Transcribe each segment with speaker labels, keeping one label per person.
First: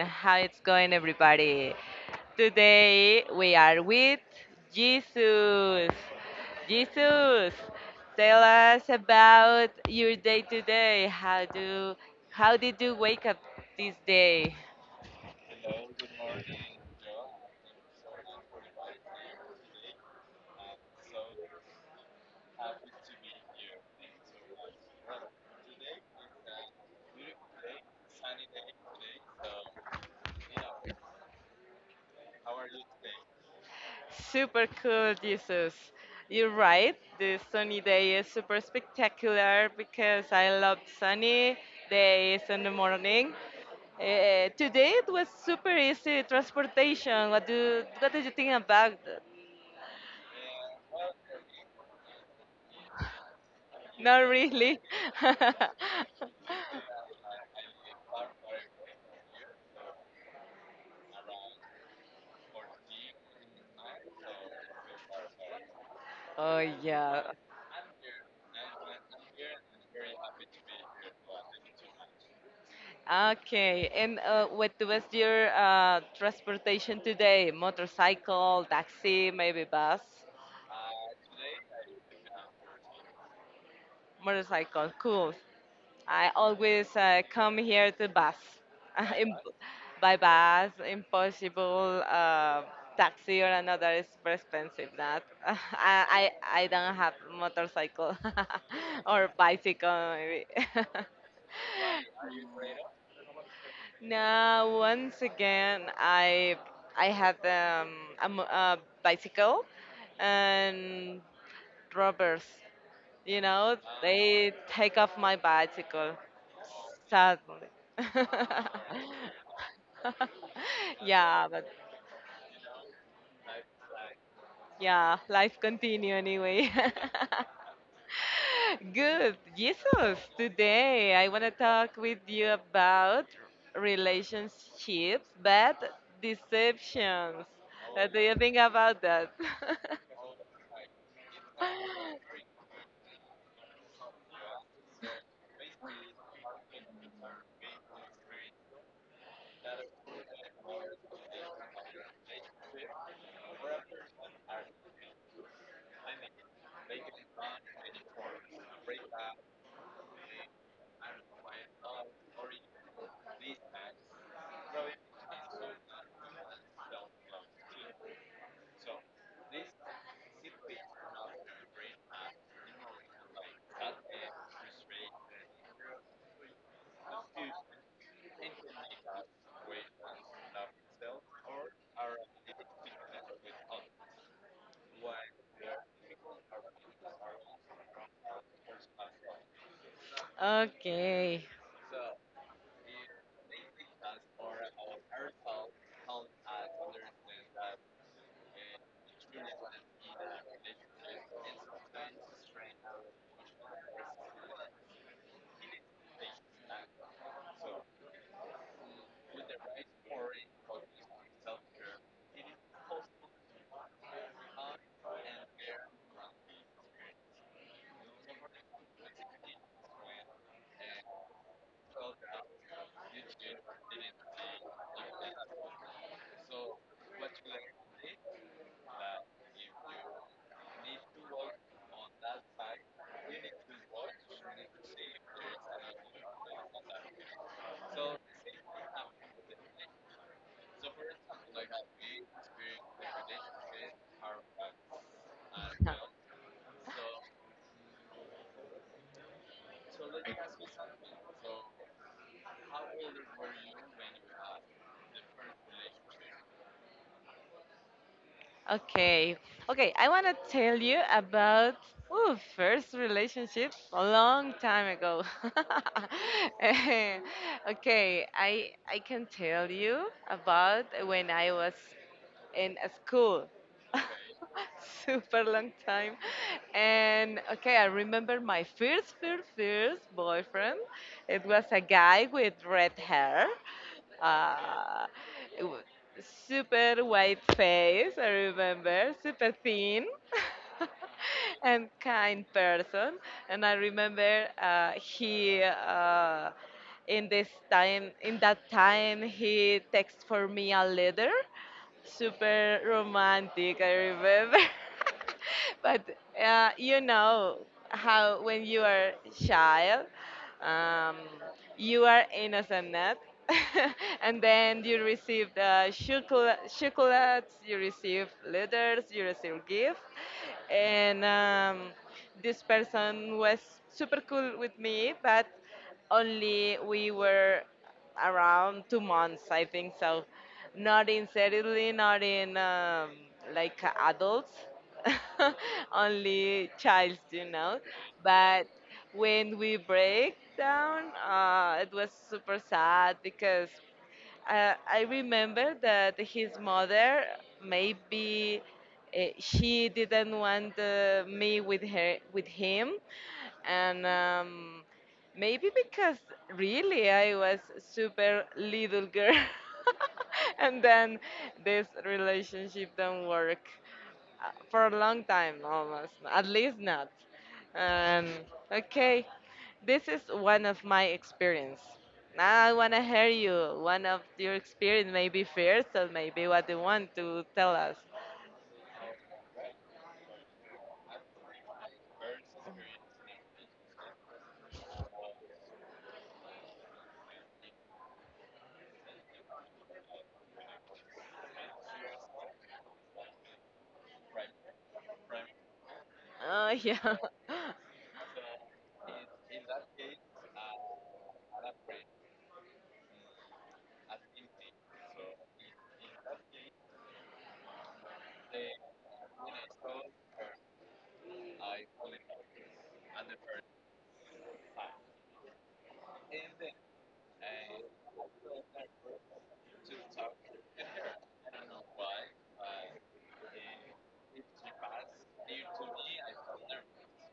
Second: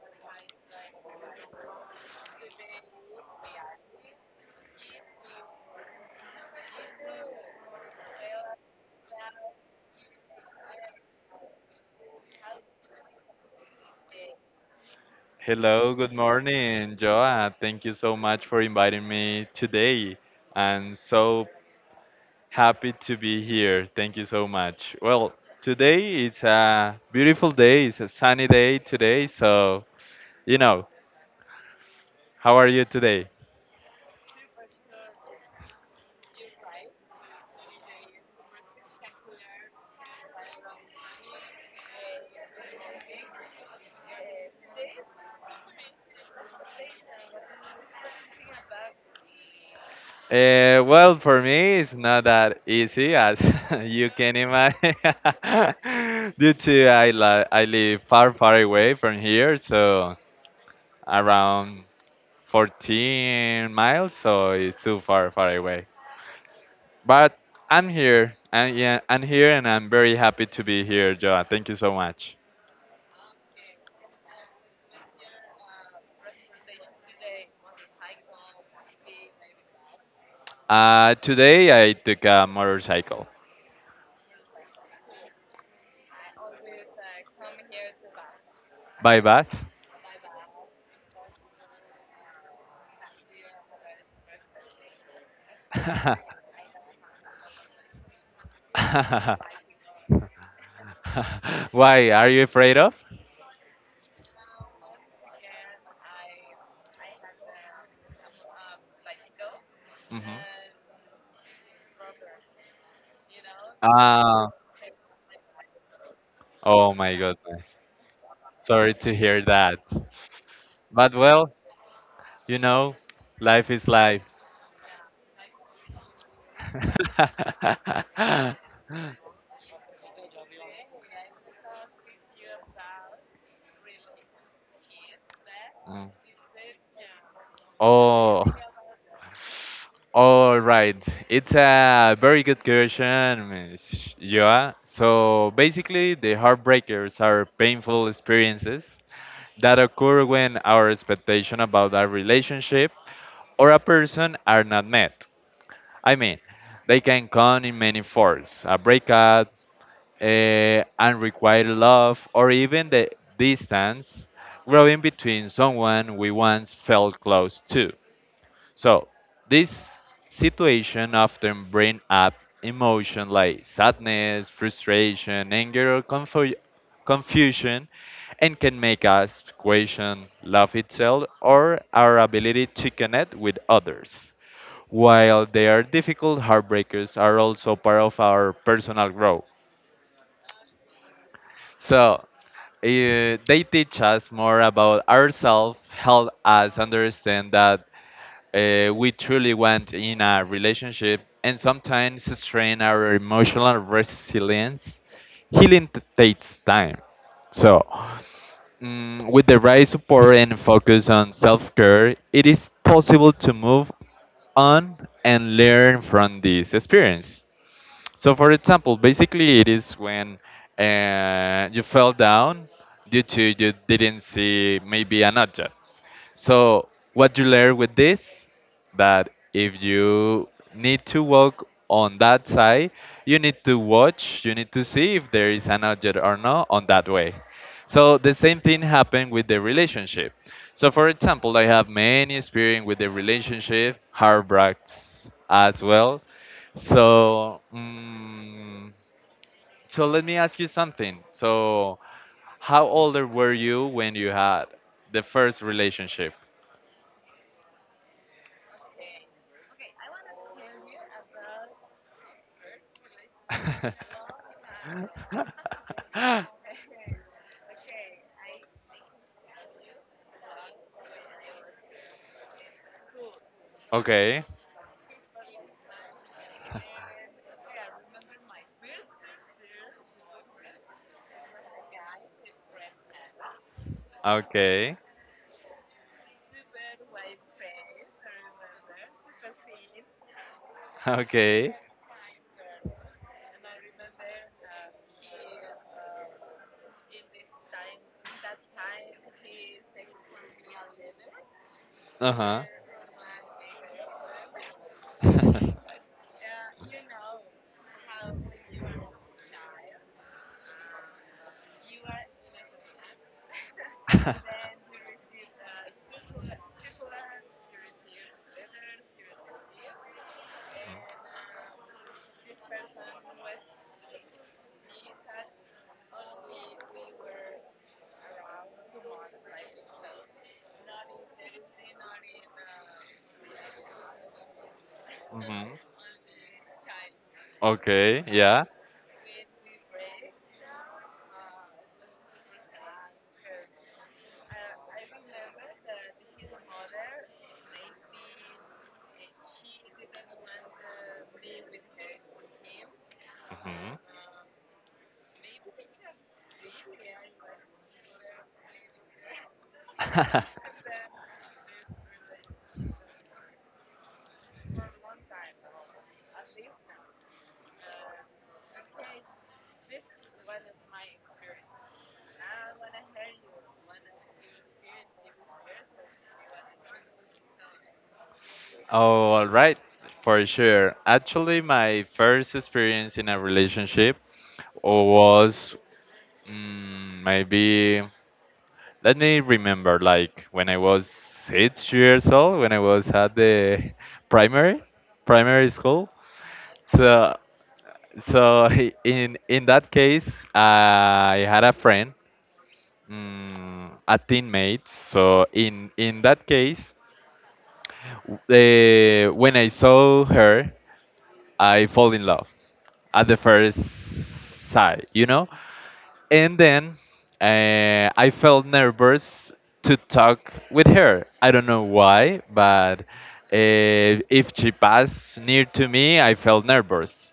Speaker 1: How it's going, everybody? Today we are with Jesus. Jesus, tell us about your day today. How did you wake up this day?
Speaker 2: Hello, good morning, Joa. Thank you so much for inviting me today. I'm so happy to be here. Thank you so much. Well, today it's a beautiful day. It's a sunny day today. So, you know, how are you today?
Speaker 1: Super cool, Jesus. You're right. The sunny day is super spectacular because I love sunny days in the morning. Today it was super easy transportation. What did you think about that?
Speaker 2: Well, for me, it's not that easy as you
Speaker 1: Not
Speaker 2: can
Speaker 1: really.
Speaker 2: imagine. Due to I live far, far away from here, so around 14 miles, so it's too far, far away.
Speaker 1: Oh, yeah.
Speaker 2: But I'm here, and yeah, I'm here, and I'm very happy to be here, Joa. Thank you so much.
Speaker 1: Okay. And what was your transportation today? Motorcycle, taxi, maybe bus?
Speaker 2: Today I took a motorcycle
Speaker 1: Motorcycle. Cool. I always come here to bus,
Speaker 2: by
Speaker 1: Im-
Speaker 2: bus.
Speaker 1: by bus, impossible taxi or another is very expensive. That I, I I don't have motorcycle or bicycle maybe.
Speaker 2: Why are you afraid of?
Speaker 1: Now once again I had a bicycle
Speaker 2: Mhm.
Speaker 1: and robbers,
Speaker 2: Ah,
Speaker 1: they take off my bicycle.
Speaker 2: oh my goodness.
Speaker 1: Sadly.
Speaker 2: Sorry to hear that. But
Speaker 1: Yeah,
Speaker 2: well,
Speaker 1: but
Speaker 2: you know, life is life.
Speaker 1: yeah, life continue anyway. Good. Jesus, today I want to talk with you about relationships, but
Speaker 2: Mm.
Speaker 1: deceptions. What do you
Speaker 2: Oh.
Speaker 1: think about that?
Speaker 2: All right, it's a very good question, Ms. Joa. So basically, the heartbreakers are painful experiences that occur when our expectation about a relationship or a person are not met. I mean, they can come in many forms: a breakup, unrequited love, or even the distance growing between someone we once felt close to. So this situation often bring up emotion like sadness, frustration, anger, or confusion, and can make us question love itself or our ability to connect with others. While they are difficult, heartbreakers are also part of our personal growth.
Speaker 1: Okay.
Speaker 2: So they teach us more about ourselves, help us understand that we truly want in a relationship, and sometimes strain our emotional resilience. Healing takes time. So, with the right support and focus on self care, it is possible to move on and learn from this experience. So, for example, basically, it is when you fell down due to you didn't see maybe an object, so what you learn with this, that if you need to walk on that side, you need to watch, you need to see if there is an object or not on that way. So the same thing happened with the relationship. So for example, I have many experience with the relationship, heartbreaks as well. So let me ask you something. So how older were you when you had the first relationship?
Speaker 1: Okay. Okay, I want to tell you about ooh, first relationship a long time ago. Eh, okay, I can tell you about when I was in a school.
Speaker 2: okay.
Speaker 1: Super long time. And okay, I remember my first, first, first boyfriend. It was a guy with red hair,
Speaker 2: Okay.
Speaker 1: uh, it wa- super white face, I remember, super thin.
Speaker 2: Okay.
Speaker 1: And kind person. And I remember he in that time he texted for me a letter
Speaker 2: Uh
Speaker 1: super romantic, I remember.
Speaker 2: huh.
Speaker 1: But you know how when you are child, um, you are innocent, not? And then you receive chocolates, you receive letters, you receive gifts, and this person was super cool with me, but only we were around 2 months, I think so. Not in seriously, not in like adults,
Speaker 2: Mhm.
Speaker 1: only child.
Speaker 2: Okay, yeah.
Speaker 1: But when we break down, it was super sad because I remember that his mother maybe she didn't want me with him,
Speaker 2: Mhm.
Speaker 1: and maybe because really I was super little girl, and then this relationship don't work. For a long time almost at least not um, okay, this is one of my experience. Now I want to hear you one of your experience maybe first or maybe what you want to tell us.
Speaker 2: Oh, all right, for sure. Actually, my first experience in a relationship was maybe, let me remember, like when I was 6 years old, when I was at the primary, primary school.
Speaker 1: Oh, yeah.
Speaker 2: So, so in that case, I had a friend, a teammate. So in that case, when I saw her, I fall in love at the first sight, you know? And then I felt nervous to talk with her. I don't know why, but if she passed near to me, I felt nervous.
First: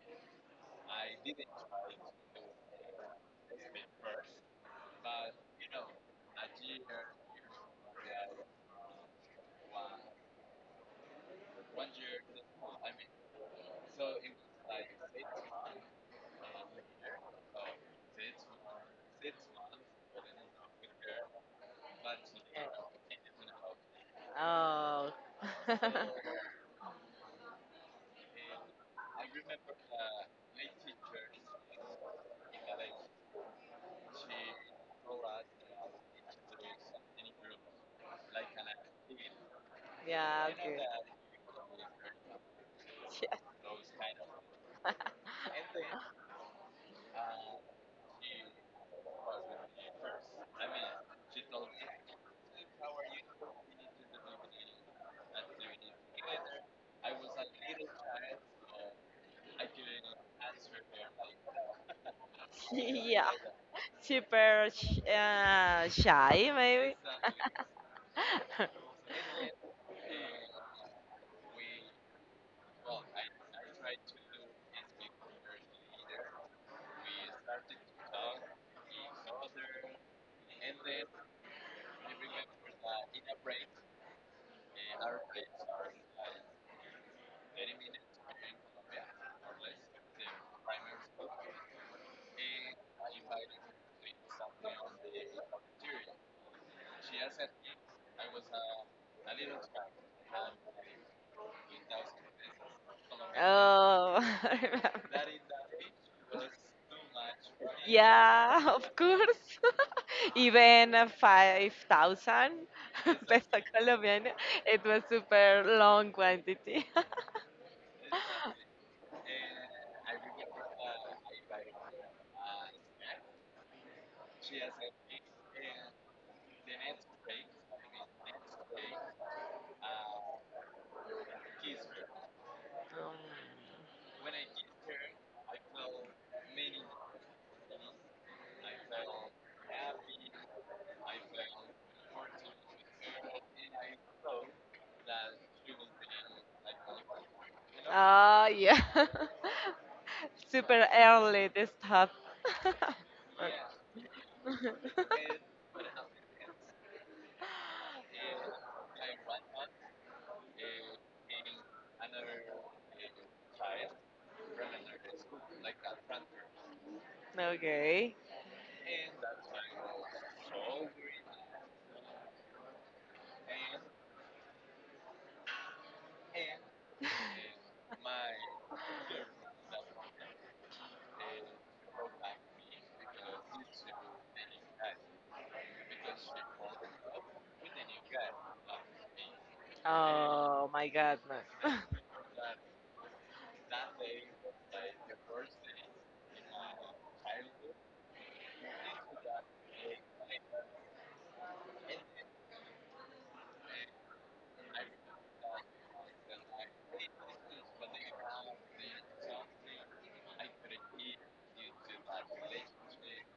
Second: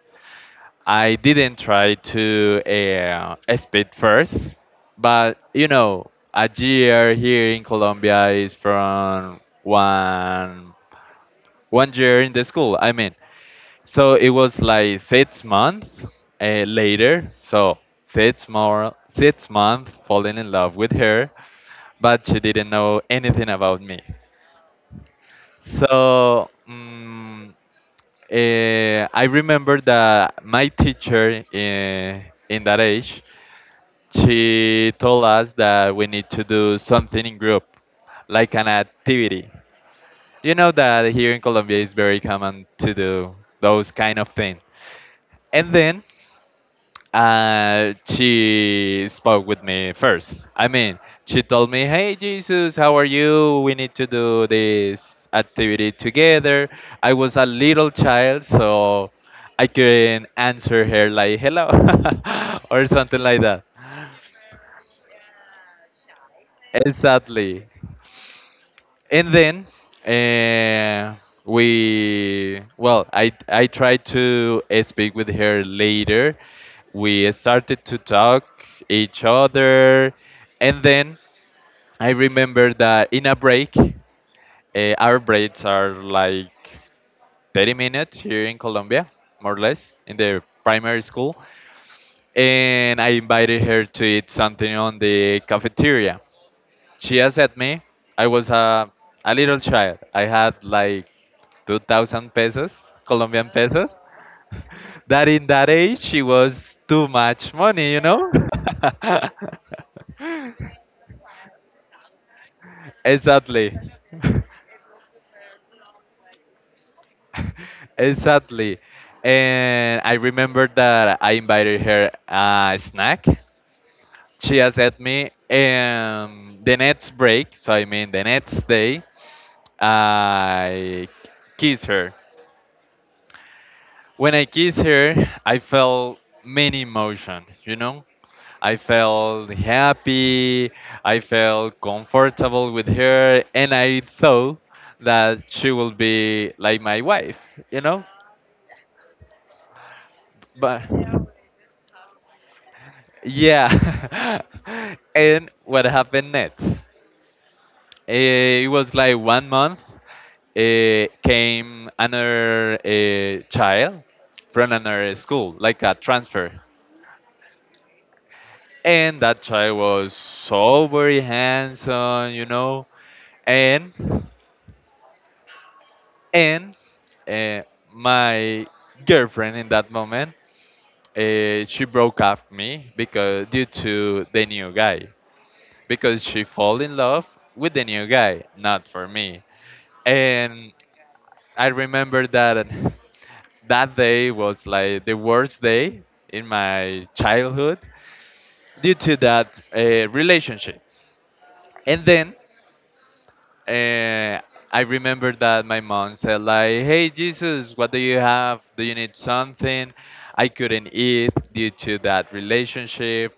Speaker 2: I didn't try to speak first, but a year here in Colombia is from one year in the school. I mean, so it was like 6 months later. So six more 6 months falling in love with her, but she didn't know anything about me.
Speaker 1: Oh,
Speaker 2: So I remember that my teacher in, that age, she told us that we need to do something in group, like an activity.
Speaker 1: yeah.
Speaker 2: You know
Speaker 1: Okay.
Speaker 2: that here in Colombia it's very common to do those kind of things.
Speaker 1: Yeah.
Speaker 2: And then and she spoke with me first. I mean, she told me, "Hey Jesus, how are you? We need to do this activity together." I was a little child, so I couldn't answer her like "hello" or something
Speaker 1: Yeah.
Speaker 2: like that.
Speaker 1: Super shy maybe.
Speaker 2: Exactly. And then, uh, we well I tried to speak with her later. We started to talk each other, and then I remember that in a break, our breaks are like 30 minutes here in Colombia, more or less in the primary school. And I invited her to eat something on the cafeteria. She asked me. I was a little child. I had like 2,000 pesos, Colombian pesos,
Speaker 1: Oh, I remember.
Speaker 2: that in that age it was too much money, you know?
Speaker 1: Yeah, of course. Even 5,000 peso
Speaker 2: exactly.
Speaker 1: Colombian, it was super long quantity.
Speaker 2: exactly. And I remember that I invited her a snack. She accepted me, and the next break, so I mean the next day, I kiss her. When I kiss her, I felt many emotion, you know? I felt happy. I felt comfortable with her, and I thought that she will be like my wife, you know.
Speaker 1: Ah, yeah.
Speaker 2: But
Speaker 1: Super early this stuff.
Speaker 2: yeah, and what happened next? It was like one month. Came another child from another school, like a transfer,
Speaker 1: Okay.
Speaker 2: and that child was so very handsome, and and uh, my girlfriend in that moment, she broke up me because due to the new guy, because she fall in love with the new guy not for me.
Speaker 1: Oh
Speaker 2: And
Speaker 1: my God,
Speaker 2: I
Speaker 1: no.
Speaker 2: remember that that day was like the worst day in my childhood due to that relationship. And then, Uh, I remember that my mom said like, "Hey Jesus, what do you have? Do you need something?" I couldn't eat due to that relationship.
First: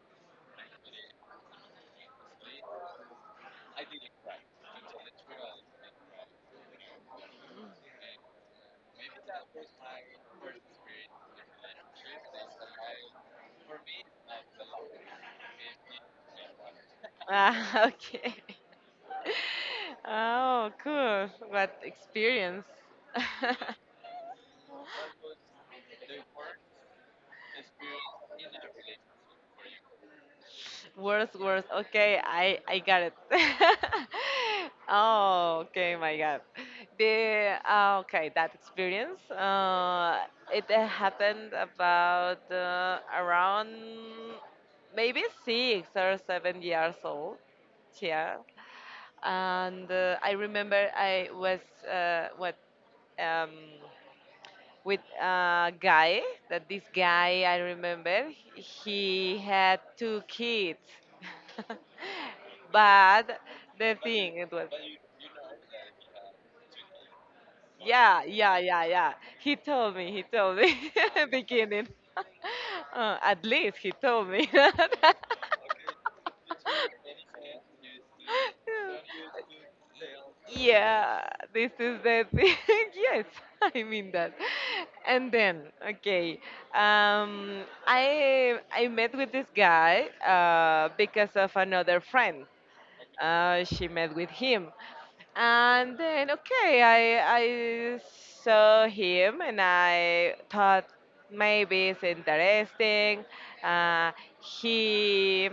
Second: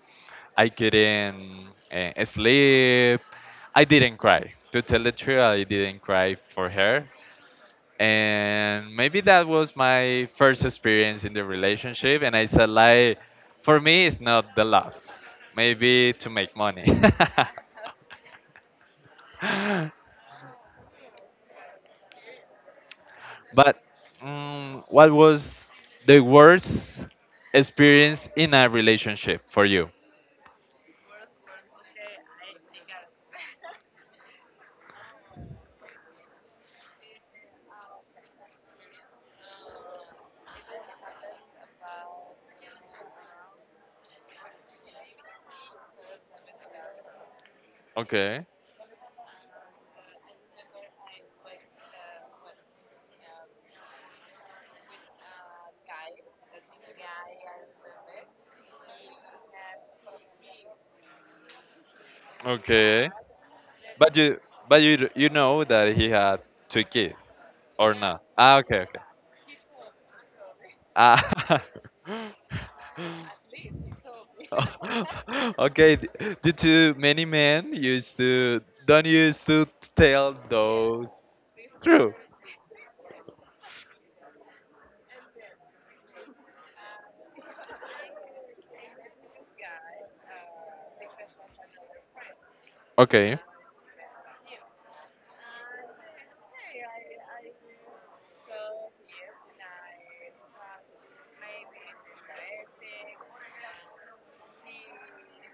Speaker 2: I couldn't sleep. I didn't cry. To tell the truth, I didn't cry for her. And maybe that was my first experience in the relationship. And I said like, for me, it's not the love. Maybe to make money.
Speaker 1: Ah, okay. Oh, cool. What experience.
Speaker 2: But what was the worst experience in a relationship for you?
Speaker 1: Worse, worse. Okay, I got it. Oh, okay, my God. That experience. It happened about around maybe 6 or 7 years old. Yeah,
Speaker 2: Okay,
Speaker 1: and I remember I was what um with a guy that this guy I remember he had two kids.
Speaker 2: okay.
Speaker 1: But the
Speaker 2: But
Speaker 1: thing
Speaker 2: you,
Speaker 1: it was,
Speaker 2: but you know that he had two kids or not?
Speaker 1: yeah,
Speaker 2: Ah,
Speaker 1: yeah,
Speaker 2: okay,
Speaker 1: yeah,
Speaker 2: okay.
Speaker 1: yeah. He told me,
Speaker 2: Ah.
Speaker 1: beginning. At least he told me that.
Speaker 2: Okay, due to many men used to don't used to tell those
Speaker 1: Yeah, this is
Speaker 2: true.
Speaker 1: the thing. Yes, I mean that. And then, okay, I met with this guy because of another friend
Speaker 2: Okay.
Speaker 1: she met with him. And then, okay, I saw him and I thought maybe it's interesting. Uh, he,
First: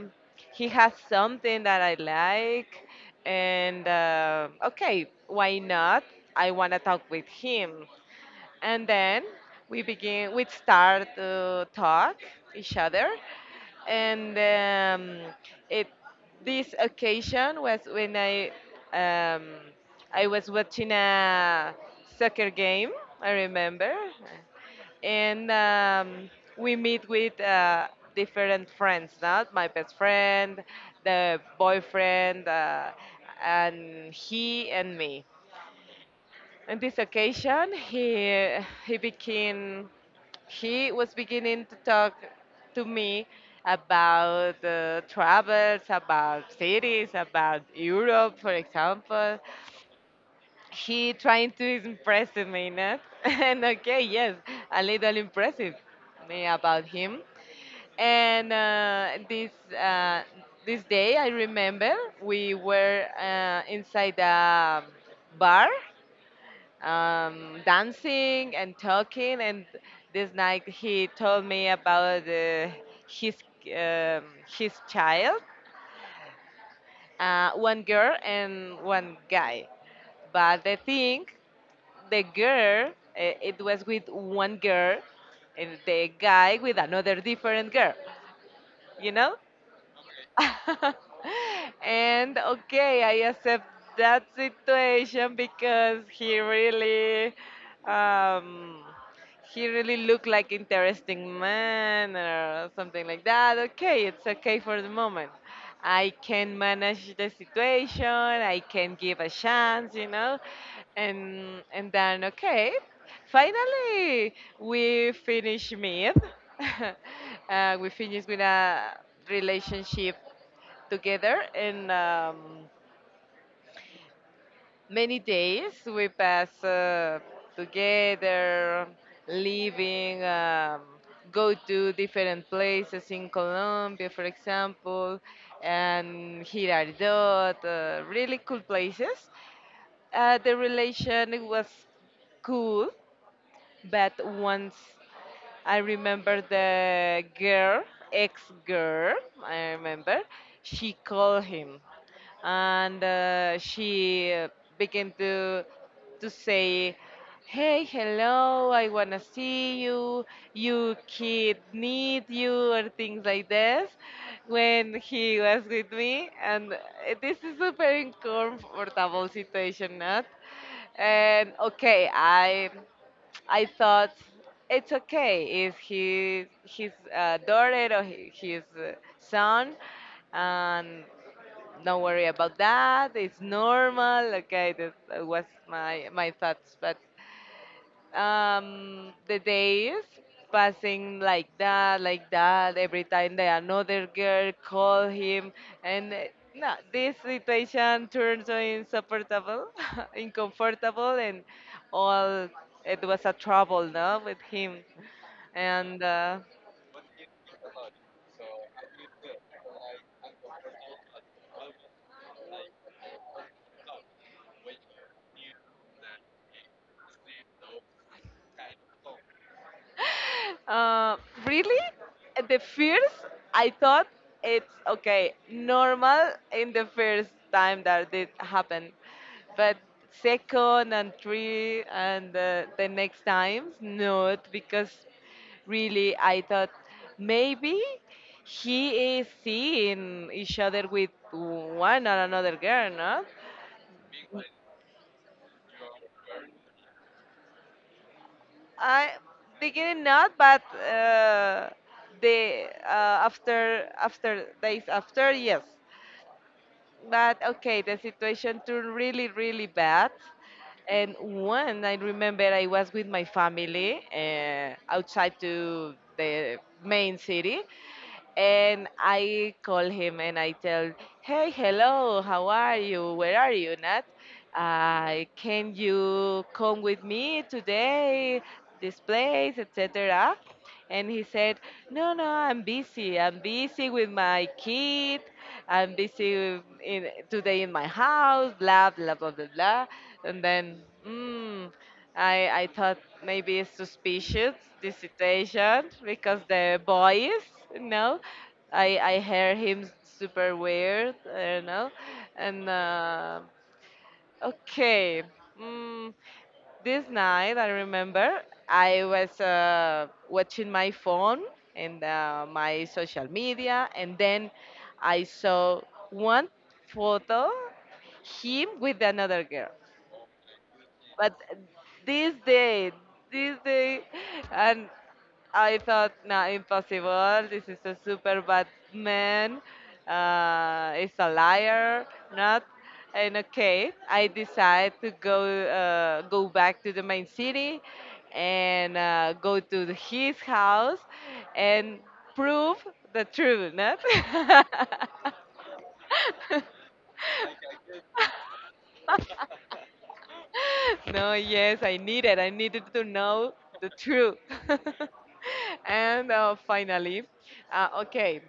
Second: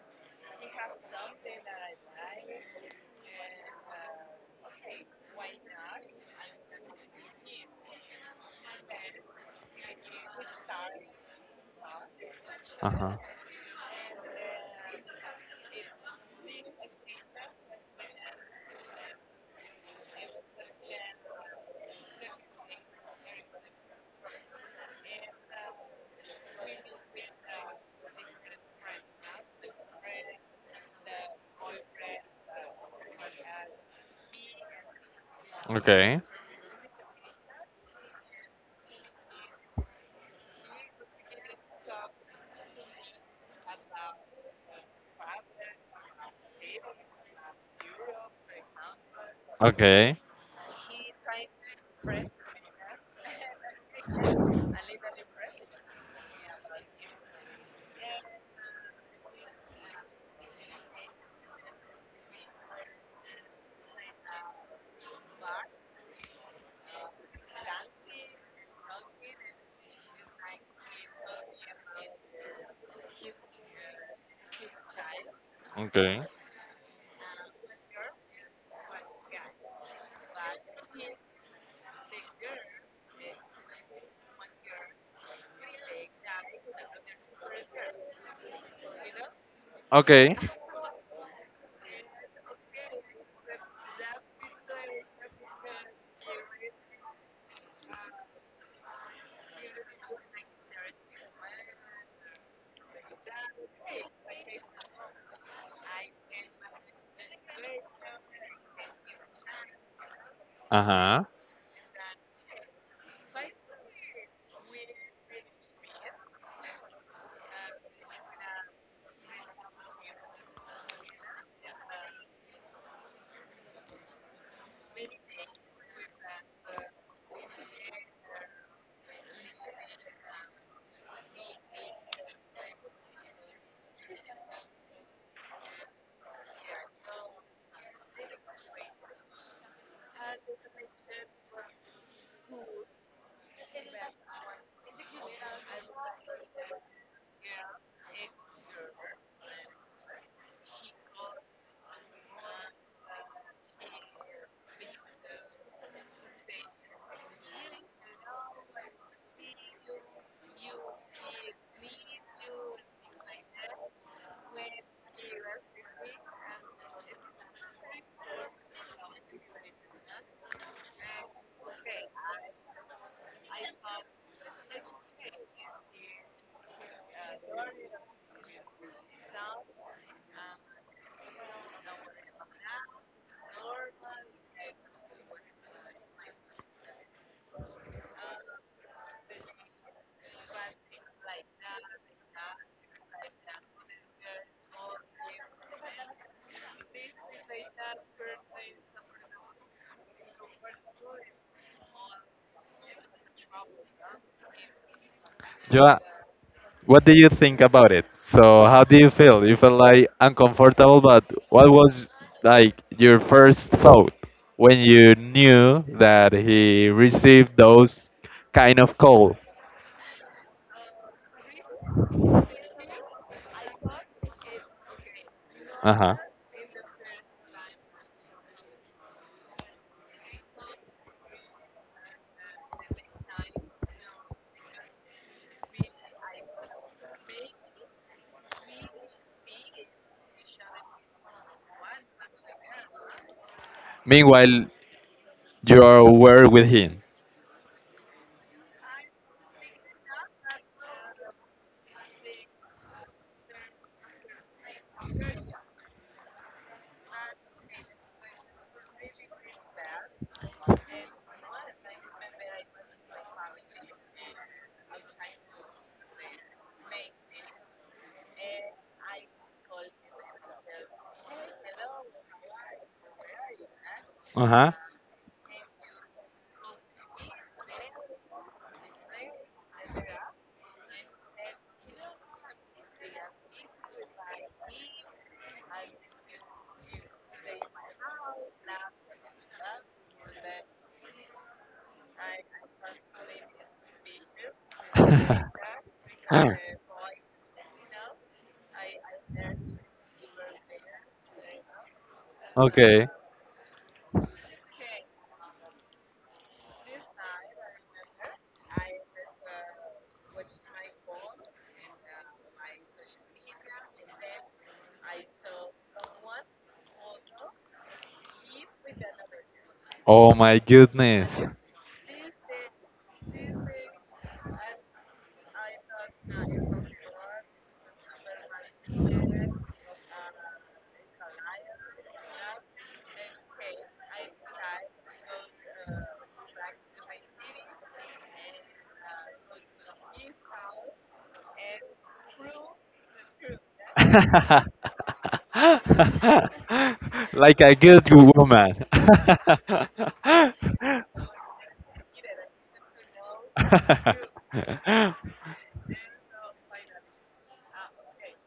Speaker 1: he has something that I like. And okay, why not? I want to talk with him, and then we start to talk each
Speaker 2: Uh
Speaker 1: other.
Speaker 2: huh.
Speaker 1: And it this occasion was when um, I was watching a soccer game, I remember. And we meet with different friends, not my best friend, the boyfriend, and he and me.
Speaker 2: Okay.
Speaker 1: On this occasion, he became he was beginning to talk to me about travels, about cities, about Europe, for example.
Speaker 2: Okay.
Speaker 1: He trying to impress me, not? And okay, yes, a little impressive me about him. And this day, I remember, we were inside a bar, dancing and talking. And this night he told me about his um, child,
Speaker 2: Okay.
Speaker 1: one girl and one guy. But the thing, the girl, it was with one girl, and the guy with another different girl. You know.
Speaker 2: Okay.
Speaker 1: And okay, I accept that situation because um, he really looked like interesting man or something like that. Okay, it's okay for the moment. I can manage the situation. I can give a chance,
Speaker 2: Uh huh.
Speaker 1: and then okay, finally we finish meet. We finish with a relationship together. And many days we pass together, living, go to different places in Colombia, for example, and Girardot, really cool places. The relation was cool, but once I remember the girl, ex girl, I remember, she called him, and she began to say, "Hey, hello, I wanna see you, you kid need you," or things like this when he was with me. And this is a very uncomfortable situation, not? And okay, I thought it's okay if he his daughter or his son, and don't worry about that. It's normal. Okay, this was my thoughts, but the days passing like that, like that. Every time that another girl call him, and no, this situation turns so insupportable, uncomfortable, and all. It was a trouble, no, with him,
Speaker 2: Joa,
Speaker 1: and.
Speaker 2: what did you think about it? So, how do you feel? You felt like uncomfortable, but what was like your first thought when you knew that he received those kind of call?
Speaker 1: Uh, Really, at the first, I thought it's okay,
Speaker 2: Uh huh.
Speaker 1: normal in the first time that it happened, but second and three and the next times, not, because really I thought maybe he is seeing each other with one or another girl, no?
Speaker 2: Meanwhile, you were with him.
Speaker 1: I beginning not, but the after days after yes. But okay, the situation turned really, really bad. And one, I remember I was with my family outside to the main city, and I call him and I tell, "Hey, hello, how are you? Where are you, Nat?
Speaker 2: Uh
Speaker 1: Can you come with me today? This place, etc." And he said, "No, no, I'm busy. I'm busy with my kid. I'm busy in my house, blah blah blah blah blah." And then mm, I thought maybe it's suspicious this situation because
Speaker 2: huh.
Speaker 1: the boys, you know, I hear him super weird, I don't know, and
Speaker 2: Okay.
Speaker 1: okay. mm, this night, I remember, I was watching my phone and my social media, and then I saw one photo, him with another girl.
Speaker 2: Oh my
Speaker 1: But
Speaker 2: goodness.
Speaker 1: this day, this day, and I thought, no, impossible. This is a super bad man. It's a liar, not. And okay, I decide to go back to the main city and go to his house and prove the truth, not.
Speaker 2: Like a good woman.
Speaker 1: No, yes, I needed. I needed to know the truth. And finally, okay,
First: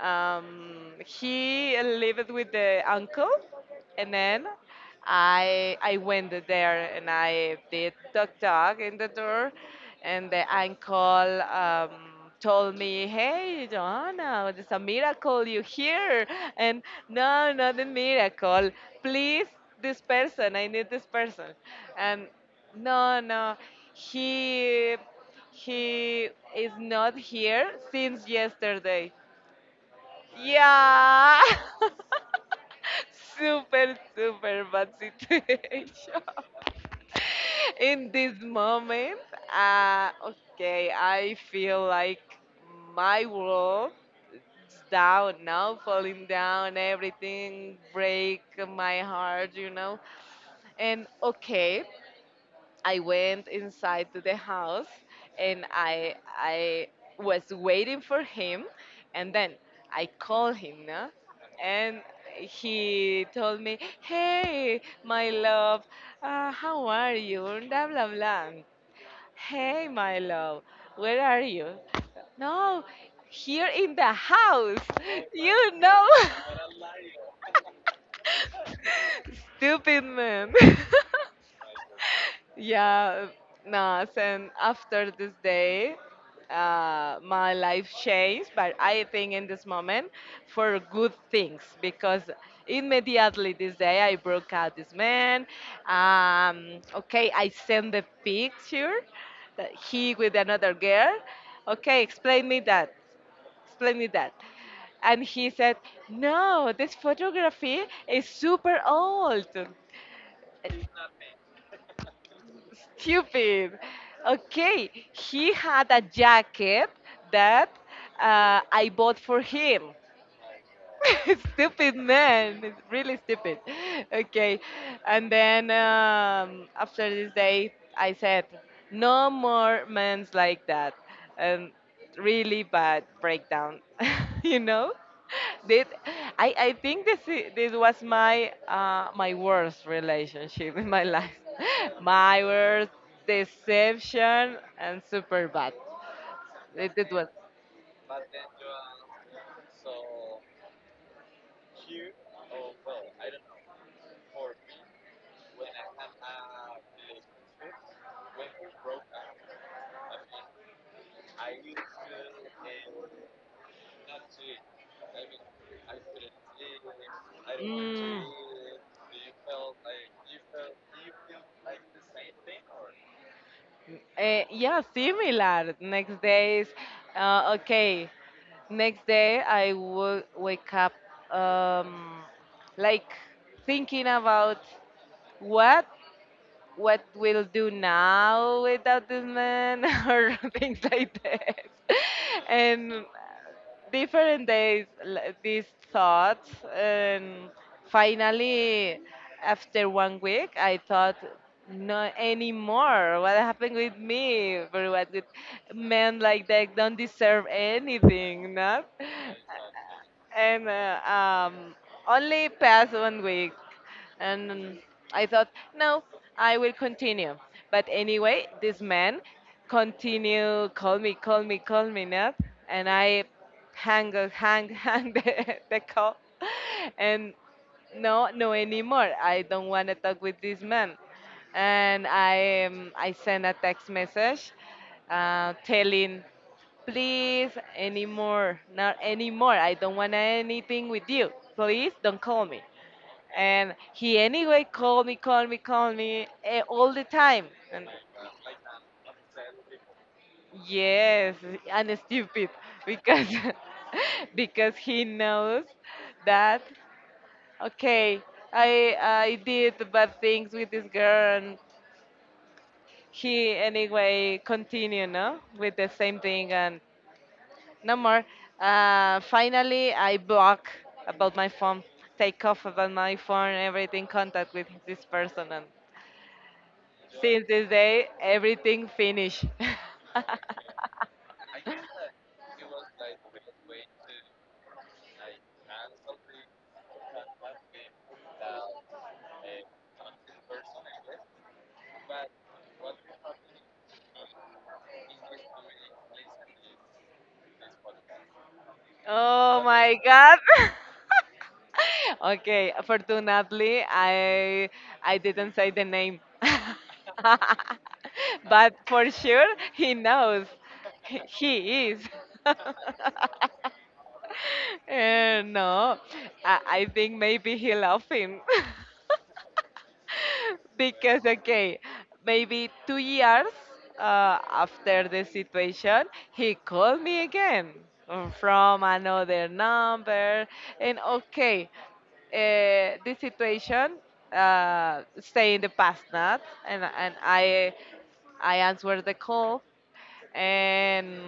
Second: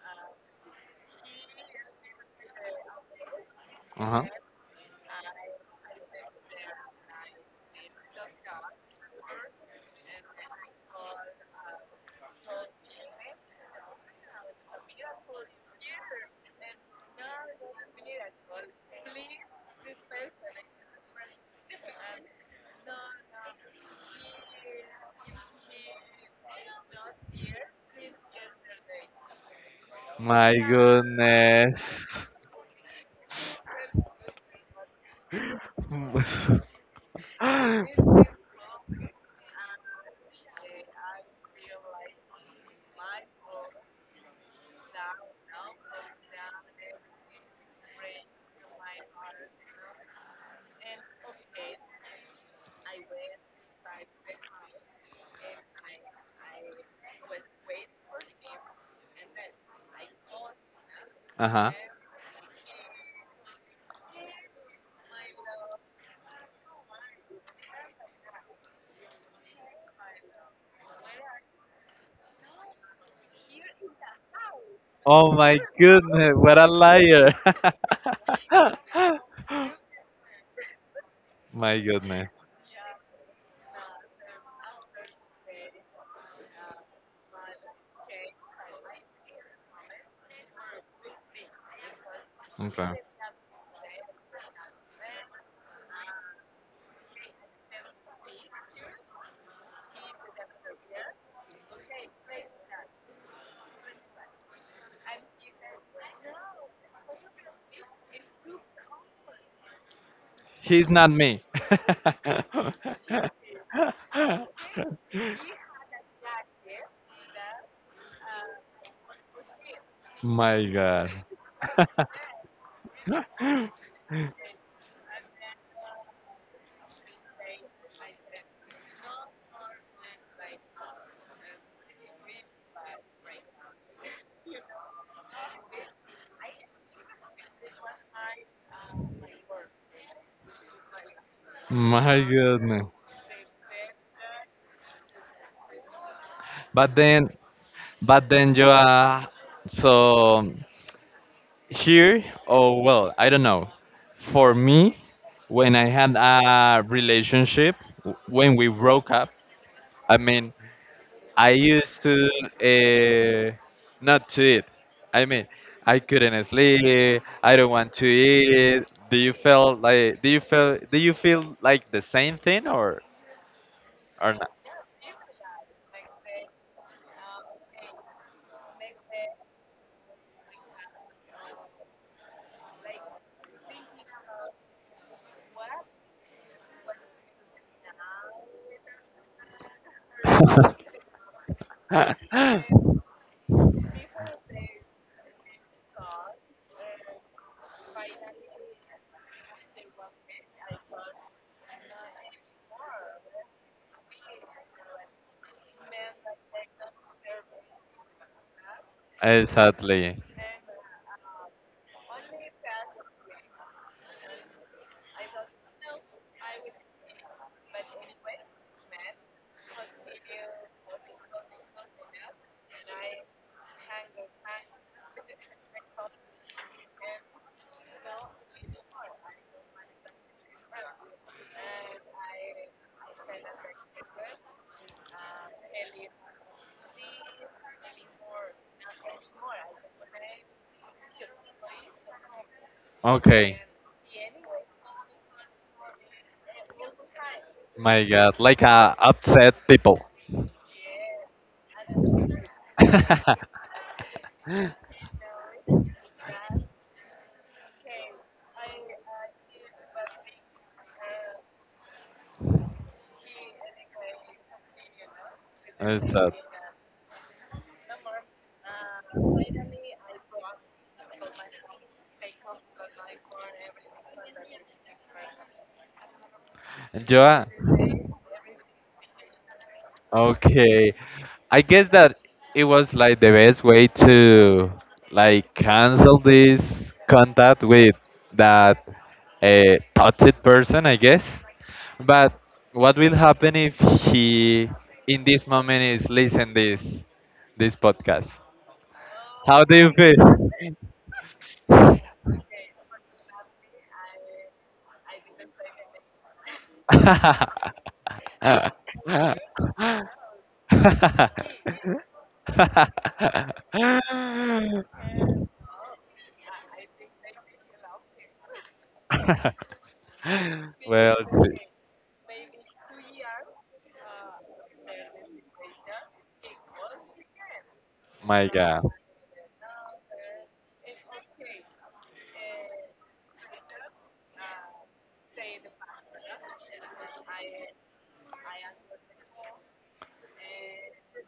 Speaker 1: he lived with the uncle.
Speaker 2: Uh
Speaker 1: And
Speaker 2: huh.
Speaker 1: then I went there and I did dog dog in the door, and the uncle told me, "Hey, Joanna, it's a miracle you here." And no, not a miracle. Please, this person. I need this person. And no, no, he he is not here since yesterday.
Speaker 2: My
Speaker 1: Yeah.
Speaker 2: goodness.
Speaker 1: Super, super bad situation in this moment. Okay, I feel like my world is down now, falling down, everything break my heart. And okay, I went inside to the house, and I was waiting for him. And then I called him, no?
Speaker 2: Uh huh.
Speaker 1: And he told me, "Hey my love, how are you? Blah blah blah. Hey my love, where are you?" No, here in the house.
Speaker 2: Oh
Speaker 1: You
Speaker 2: my
Speaker 1: know.
Speaker 2: goodness, what a liar!
Speaker 1: Stupid man.
Speaker 2: My goodness.
Speaker 1: Yeah, no, and after this day, my life changed, but I think in this moment for good things, because
Speaker 2: Okay.
Speaker 1: immediately this day I broke out this man. Okay, I sent the picture that he with another girl. Okay, explain me that. Explain me that. And he said, "No, this photography is super old."
Speaker 2: He's not me.
Speaker 1: Stupid. Okay, he had a jacket that I bought for him.
Speaker 2: My God.
Speaker 1: Stupid man, it's really stupid. Okay, and then after this day I said no more men's like that, and really bad breakdown. You know, did I think this was my worst relationship in my life.
Speaker 2: My
Speaker 1: My
Speaker 2: goodness.
Speaker 1: worst deception and super bad. it,
Speaker 2: But
Speaker 1: it was.
Speaker 2: then, but then you are so. Here, oh well, I don't know. For me, when I had a relationship, when we broke up, I mean, I used to uh, not to eat. I mean, I couldn't sleep. I don't want to
Speaker 1: Mm.
Speaker 2: eat. Do you feel like? Do you feel? Do you feel like the same thing, or or
Speaker 1: Yeah, similar. Next days, okay. Next day, I will wake up um, like thinking about what what we'll do now without this man, or things like that.
Speaker 2: not?
Speaker 1: And different days, these thoughts. And finally, after one week, I thought, not anymore. What happened with me? For what with men like that don't deserve anything, not?
Speaker 2: Exactly.
Speaker 1: And only passed 1 week. And I thought, no, I will continue. But anyway, this man continue, call me, call me, call me, not, and I hang, hang, hang the call, and no, no anymore. I don't want to talk with this man. And I sent a text message telling please, anymore. Not anymore. I don't want anything with you. Please don't call me.
Speaker 2: Okay.
Speaker 1: And he anyway called me, called me, called me all the time. And
Speaker 2: My God, like upset people.
Speaker 1: yes, and stupid because because he knows that okay, I did bad things with this girl and he anyway continue no with the
Speaker 2: It's
Speaker 1: same
Speaker 2: sad.
Speaker 1: thing and no more. Finally, I block about my phone, take off about my phone, everything contact with this person. And
Speaker 2: Joa,
Speaker 1: since this day, everything finished.
Speaker 2: okay. I guess that it was like the best way to like cancel this contact with that toxic person, I guess. But what will happen if he in this moment is listen this podcast?
Speaker 1: Oh
Speaker 2: How do you
Speaker 1: my God.
Speaker 2: feel?
Speaker 1: Okay, fortunately, I didn't say the name. But for sure, he knows. He is. No, I think maybe he laughing.
Speaker 2: Well,
Speaker 1: Because
Speaker 2: let's see.
Speaker 1: okay, maybe 2 years after the situation, he called me again
Speaker 2: My God.
Speaker 1: from another number, and okay, the situation stay in the past, not and I answered the call and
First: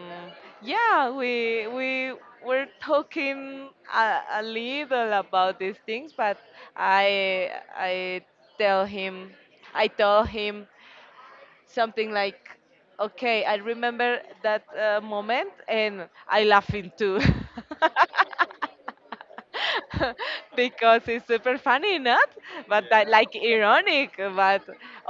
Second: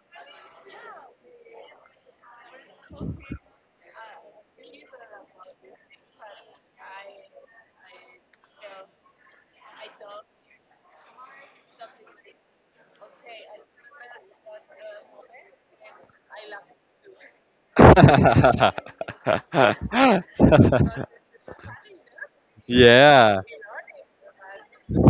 Speaker 1: yeah we were talking a little about these things but I tell him, I told him something like, okay, I remember that moment and I laughing too. Because it's super funny, not? But that, yeah, like
Speaker 2: Yeah.
Speaker 1: ironic, but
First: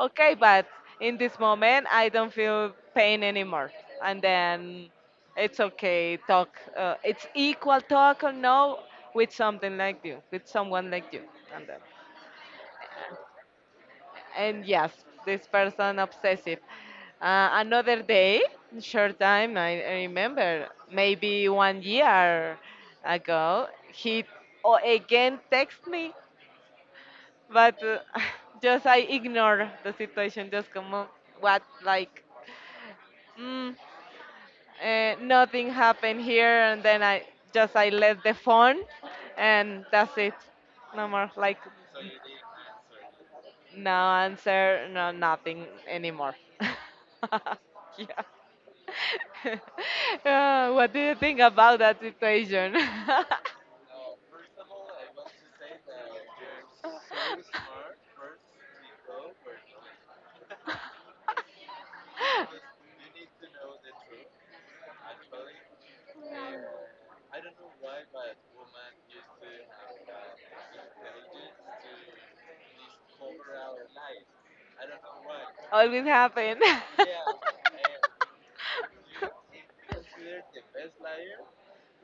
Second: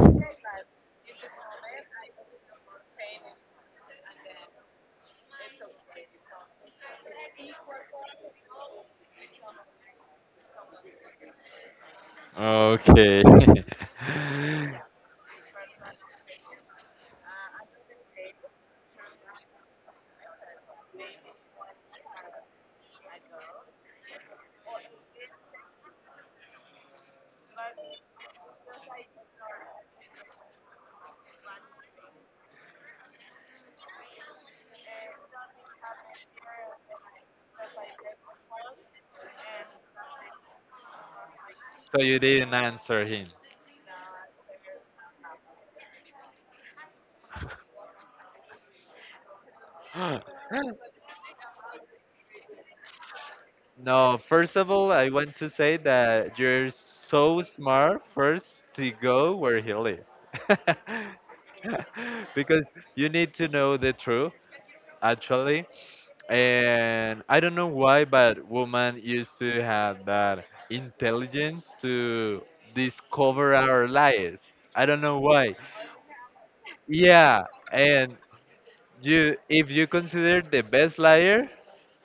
Speaker 1: okay, but in this moment I don't feel pain anymore. And then it's okay, talk. It's equal talk or no with something like you, with someone like you. And then,
Speaker 2: Okay.
Speaker 1: and yes, this person obsessive. Another day, short time, I remember, maybe 1 year ago, he again text me but just I ignore the situation. Just come on, what like, mm, nothing happened here, and then I just I let the phone, and that's it. No more like
Speaker 2: So you didn't answer him.
Speaker 1: no answer, no nothing anymore. Yeah. What do you think about that situation?
Speaker 2: No, first of all, I want to say that you're so smart first to go where he lives. Because you need to know the truth, actually. And I don't know why, but women used to have that intelligence to discover our lies. I don't know why.
Speaker 1: Always happen.
Speaker 2: Yeah, and you, if you consider the best liar,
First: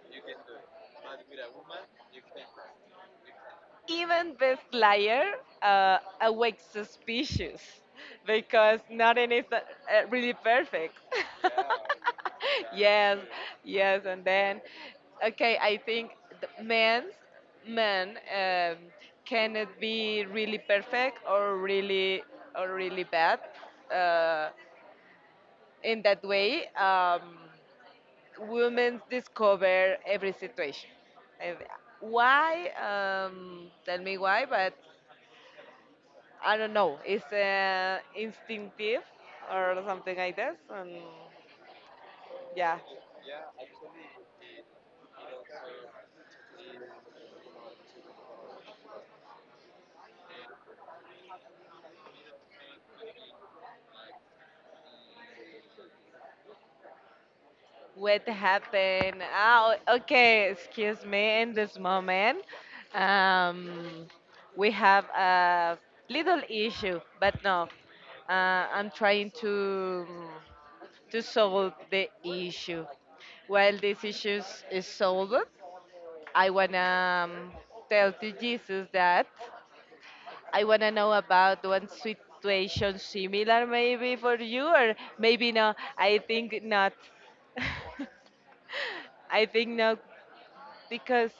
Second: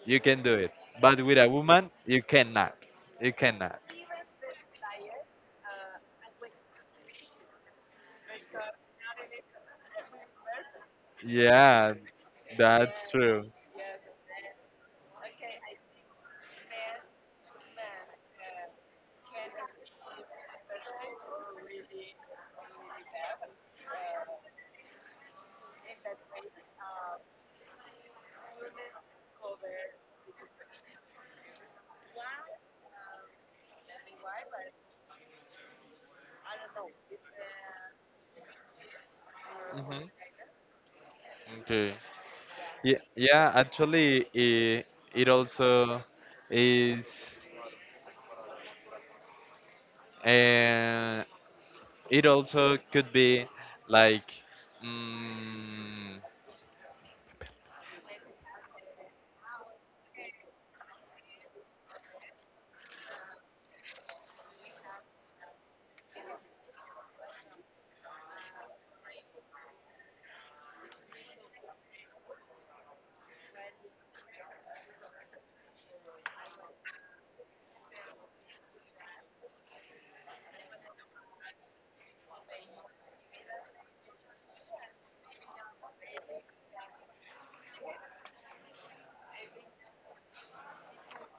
Speaker 2: you can do it. But with a woman, you cannot. You cannot.
Speaker 1: Even this liar awakes suspicious because nothing is really perfect.
Speaker 2: Yeah, that's
Speaker 1: Yes,
Speaker 2: true.
Speaker 1: yes, and then okay, I think the men's men cannot be really perfect or really bad uh, in that way. Women discover every situation. And why? Tell me why, but I don't know. It's instinctive or
Speaker 2: Hmm.
Speaker 1: something like this. And
Speaker 2: Okay.
Speaker 1: yeah,
Speaker 2: Yeah, yeah, actually, it also is. Uh, It also could be like, mm,
Speaker 1: what happened? Ah, okay, excuse me. In this moment, um, we have a little issue, but no, uh, I'm trying to. To solve the issue. While this issue is solved, I wanna tell to Jesus that I wanna know about one situation similar maybe for you or maybe no. I think not. I think not because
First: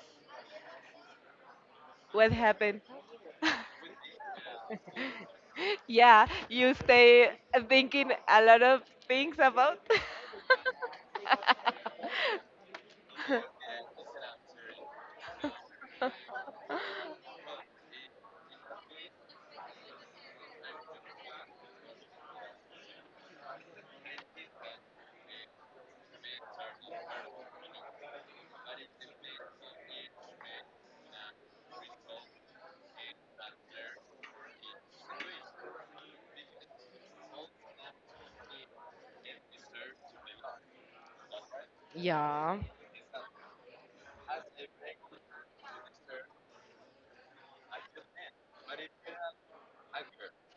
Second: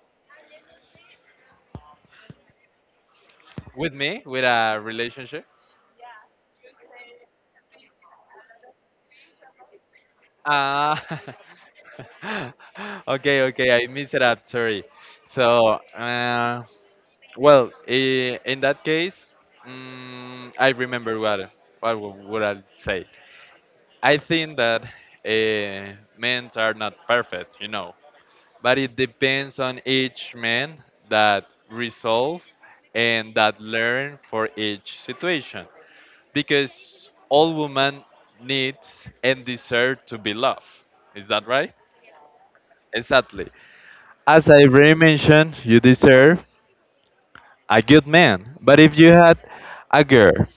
Speaker 1: what happened?
Speaker 2: with me, with a relationship.
Speaker 1: Yeah, you stay thinking a lot of things about.
Speaker 2: Ah, okay, okay, I missed it up. Sorry. So, well, in that case, I remember what would I say. I think that men are not perfect. But it depends on each man that resolve and that learn for each situation, because all women needs and deserve to be loved. Is that right?
Speaker 1: Yeah.
Speaker 2: Exactly. As I already mentioned, you deserve a good man. But if you had a girl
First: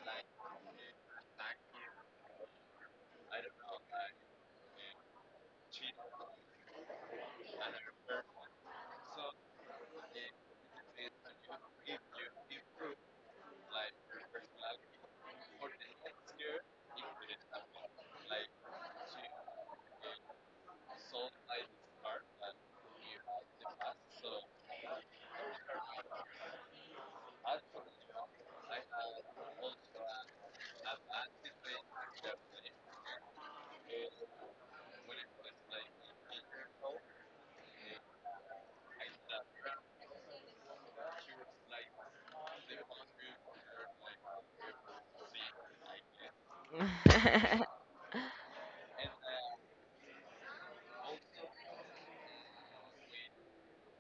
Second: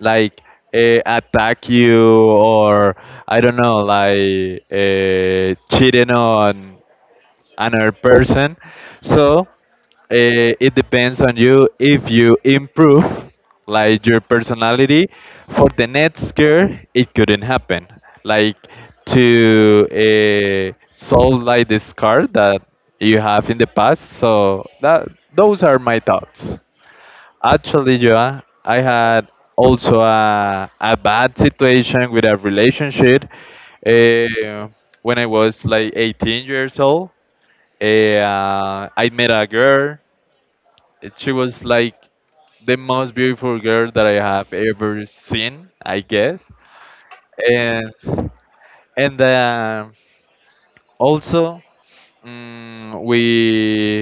Speaker 2: like attack you, or I don't know, like cheating on another person, so it depends on you. If you improve like your personality for the next year, it couldn't happen, like to solve like the scar that you have in the past. So that, those are my thoughts. Actually, Joa, I had also a bad situation with a relationship, uh, when I was like 18 years old. I met a girl. She was like the most beautiful girl that I have ever seen, I guess. And and also, mm, we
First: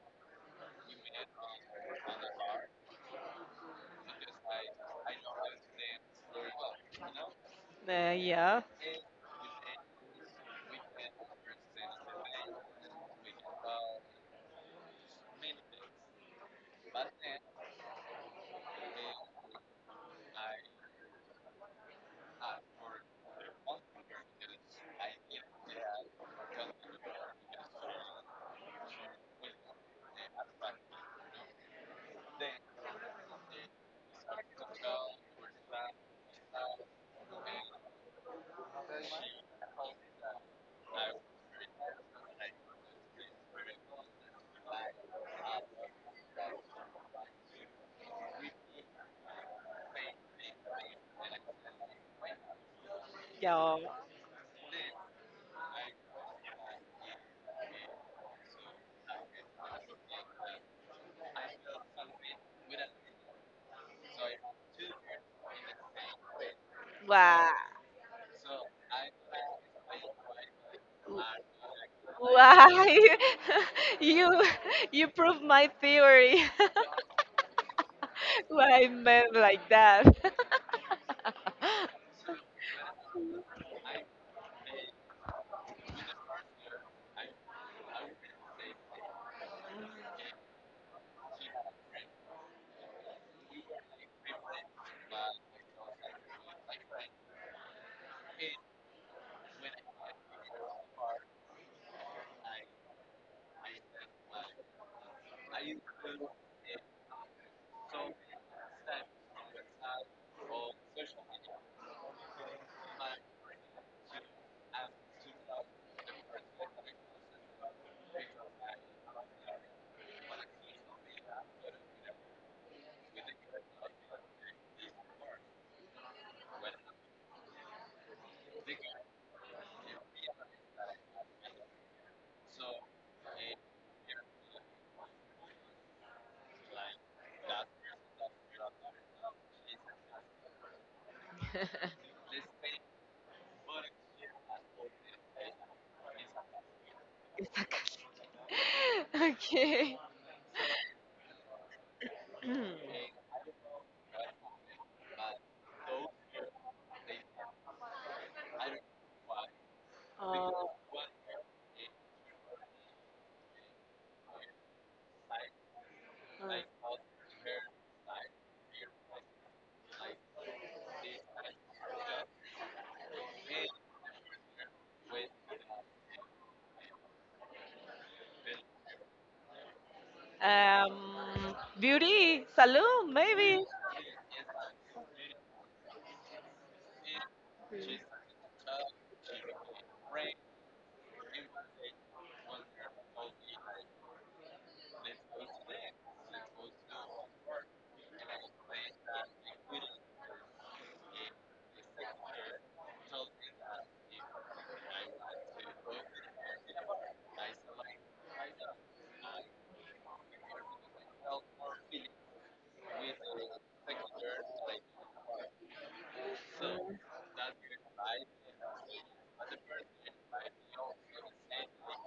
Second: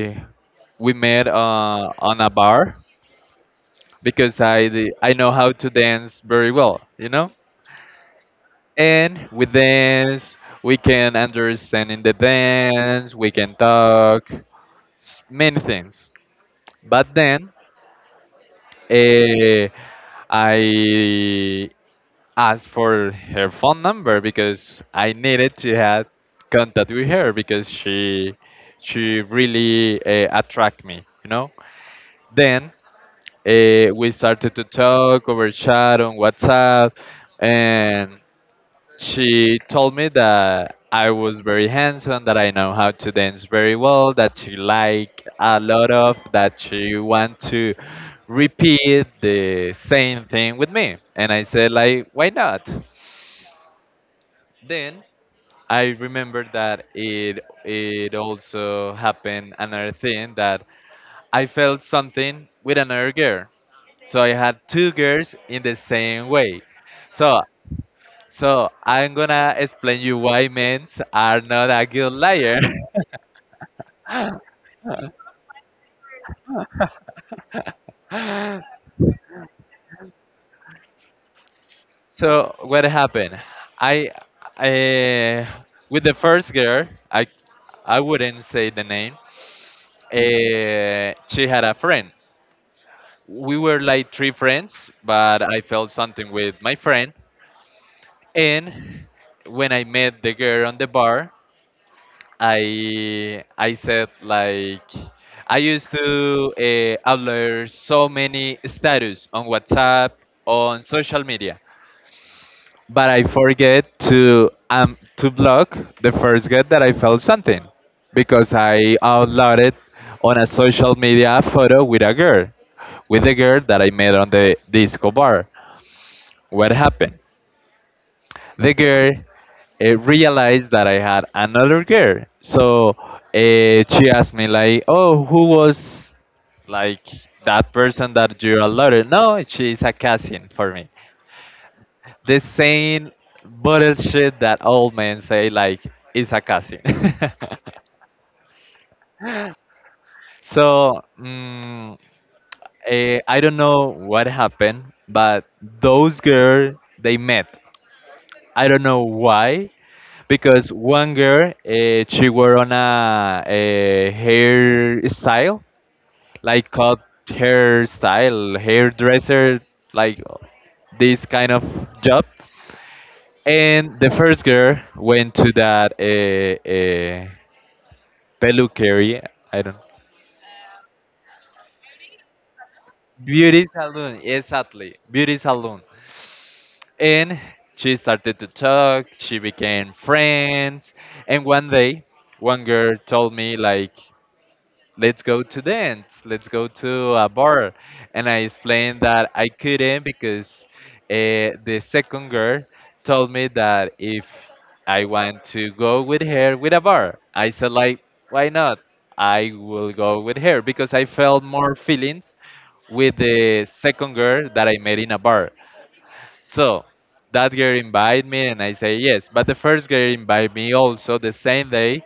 Speaker 2: we met on a bar, because I know how to dance very well, you know.
Speaker 1: Yeah,
Speaker 2: And we dance, we can understand in the dance, we can talk, many things. But then uh, I asked for her phone number because I needed to have contact with her, because she really attract me. Then we started to talk over chat on WhatsApp, and she told me that I was very handsome, that I know how to dance very well, that she liked a lot of, that she want to repeat the same thing with me. And I said like, why not?
Speaker 1: yeah.
Speaker 2: Then I remember that it also happened another thing that I felt something with another girl. So I had two girls in the same way. So
Speaker 1: Wow,
Speaker 2: so I'm gonna explain you why men are not a good liar.
Speaker 1: wow! You you proved my theory. What I meant like that.
Speaker 2: So what happened? I, I with the first girl, I wouldn't say the name. She had a friend, we were like three friends, but I felt something with my friend. And when I met the girl on the bar, I said like I used to upload so many status on WhatsApp, on social media, but I forget to to block the first get that I felt something because I uploaded on a social media photo with a girl, with the girl that I met on the disco bar. What happened? The girl realized that I had another girl, so she asked me like, "Oh, who was like that person that you allotted?" No, she's a cousin for me. The same bullshit that old men say like is a cousin.
Speaker 1: Exactly. Okay.
Speaker 2: So
Speaker 1: Mm.
Speaker 2: I don't know what happened, but those girls they met. I don't know why, because one girl she wore on a hair style, like cut, hairstyle, hairdresser, like this kind of job, and the first girl went to that peluqueria, I don't know,
Speaker 1: Uh, um, Beauty salon maybe.
Speaker 2: beauty salon, exactly, beauty salon. And she started to talk, she became friends, and one day one girl told me like, let's go to dance, let's go to a bar. And I explained that I couldn't because the second girl told me that if I want to go with her with a bar, I said like, why not? I will go with her because I felt more feelings with the second girl that I met in a bar. So that girl invited me and I say yes. But the first girl invited me also the same day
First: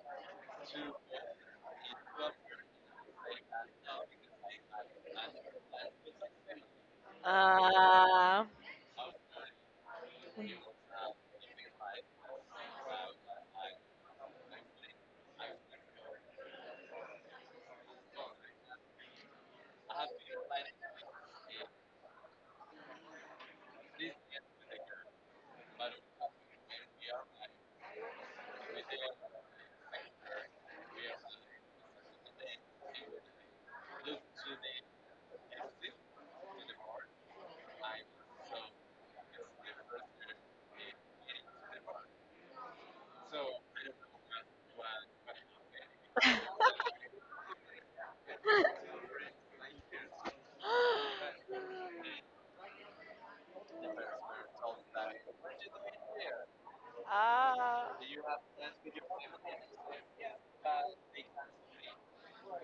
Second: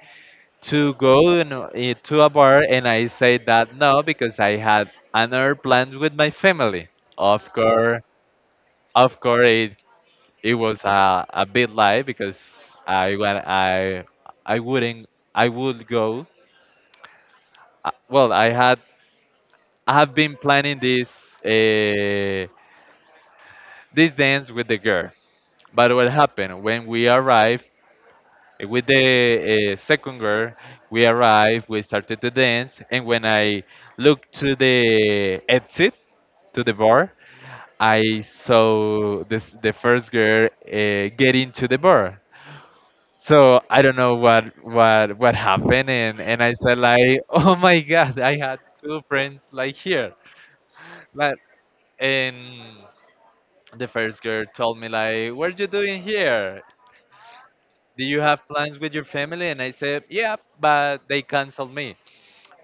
Speaker 2: to go in, eh, to a bar, and I say that no because I had another plan with my family. Of course,
Speaker 1: Uh,
Speaker 2: of course, it was a big lie because I when I wouldn't I would go. Well, I have been planning this uh, this dance with the girl. But what happened when we arrived? Eh, with the second girl, we arrived, we started to dance, and when I looked to the exit, to the bar, I saw this, the first girl get into the bar. So I don't know what happened, and I said like, oh my god, I had two friends like here, but and the first girl told me like, what are you doing here?
Speaker 1: Ah,
Speaker 2: Do you have plans with your family? And I said, yeah, but they canceled me.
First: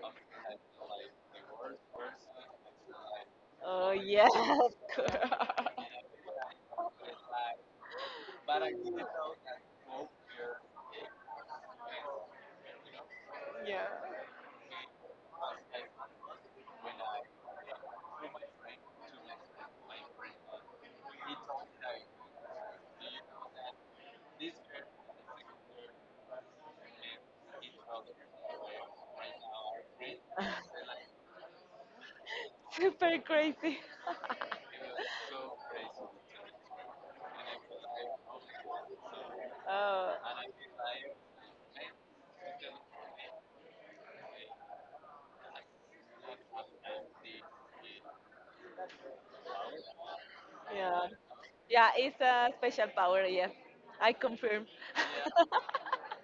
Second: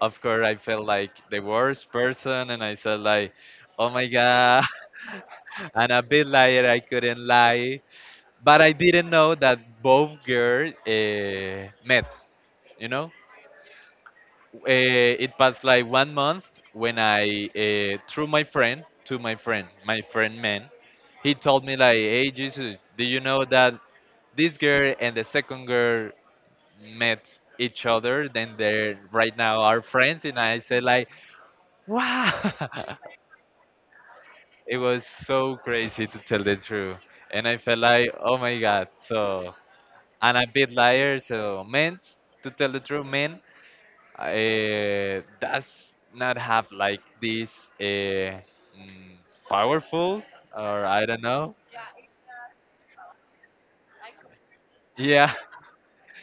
Speaker 2: Of course I felt like the worst person and I said like, oh
Speaker 1: oh
Speaker 2: my
Speaker 1: yeah,
Speaker 2: god,
Speaker 1: cor-
Speaker 2: I'm a big liar, I couldn't lie. But I didn't know that both girls met, you know?
Speaker 1: yeah,
Speaker 2: It passed like 1 month when I, through my friend, to my friend man, he told me like, hey Jesus, do you know that this girl and the second girl met each other, then they're right now are friends. And I said like, wow.
Speaker 1: super crazy.
Speaker 2: It was so crazy to tell the truth. And I felt like, oh my God. So, and
Speaker 1: Oh
Speaker 2: a bit liar. So, men, to tell the truth, men does not have like this powerful, or
Speaker 1: yeah,
Speaker 2: I don't know.
Speaker 1: yeah, it's a special power. Yeah, I confirm.
Speaker 2: Yeah,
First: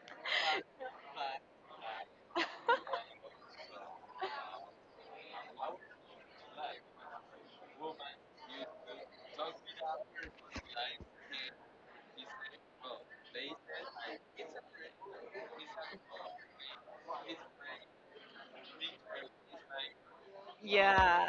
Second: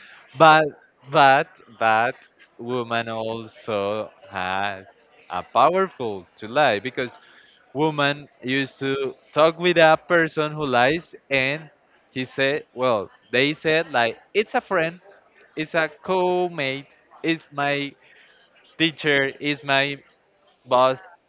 Speaker 2: but but but woman also has a powerful to lie, because woman used to talk with a person who lies, and he said well they said like, it's a friend, it's a co-mate, it's my teacher, it's my boss,
Speaker 1: Yeah.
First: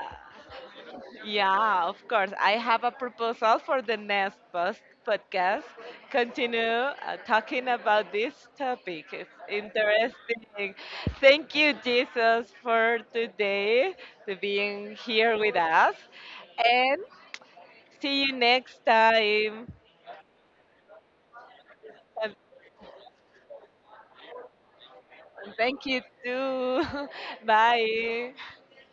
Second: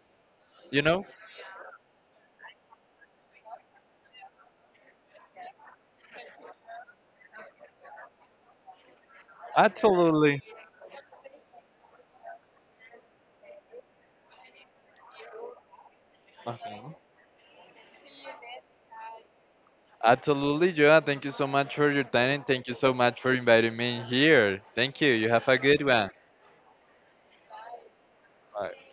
Speaker 2: you know.
Speaker 1: Yeah, of course. I have a proposal for the next post podcast. Continue talking about this topic. It's
Speaker 2: Absolutely.
Speaker 1: interesting. Thank you, Jesus, for today, to being here with us.
Speaker 2: Mhm.
Speaker 1: And see you next time.
Speaker 2: Absolutely, Joan, thank you so much for your time,
Speaker 1: And
Speaker 2: and thank you so much for inviting me here. Thank you, you have a good
Speaker 1: thank you
Speaker 2: one.
Speaker 1: too. Bye.
Speaker 2: Bye.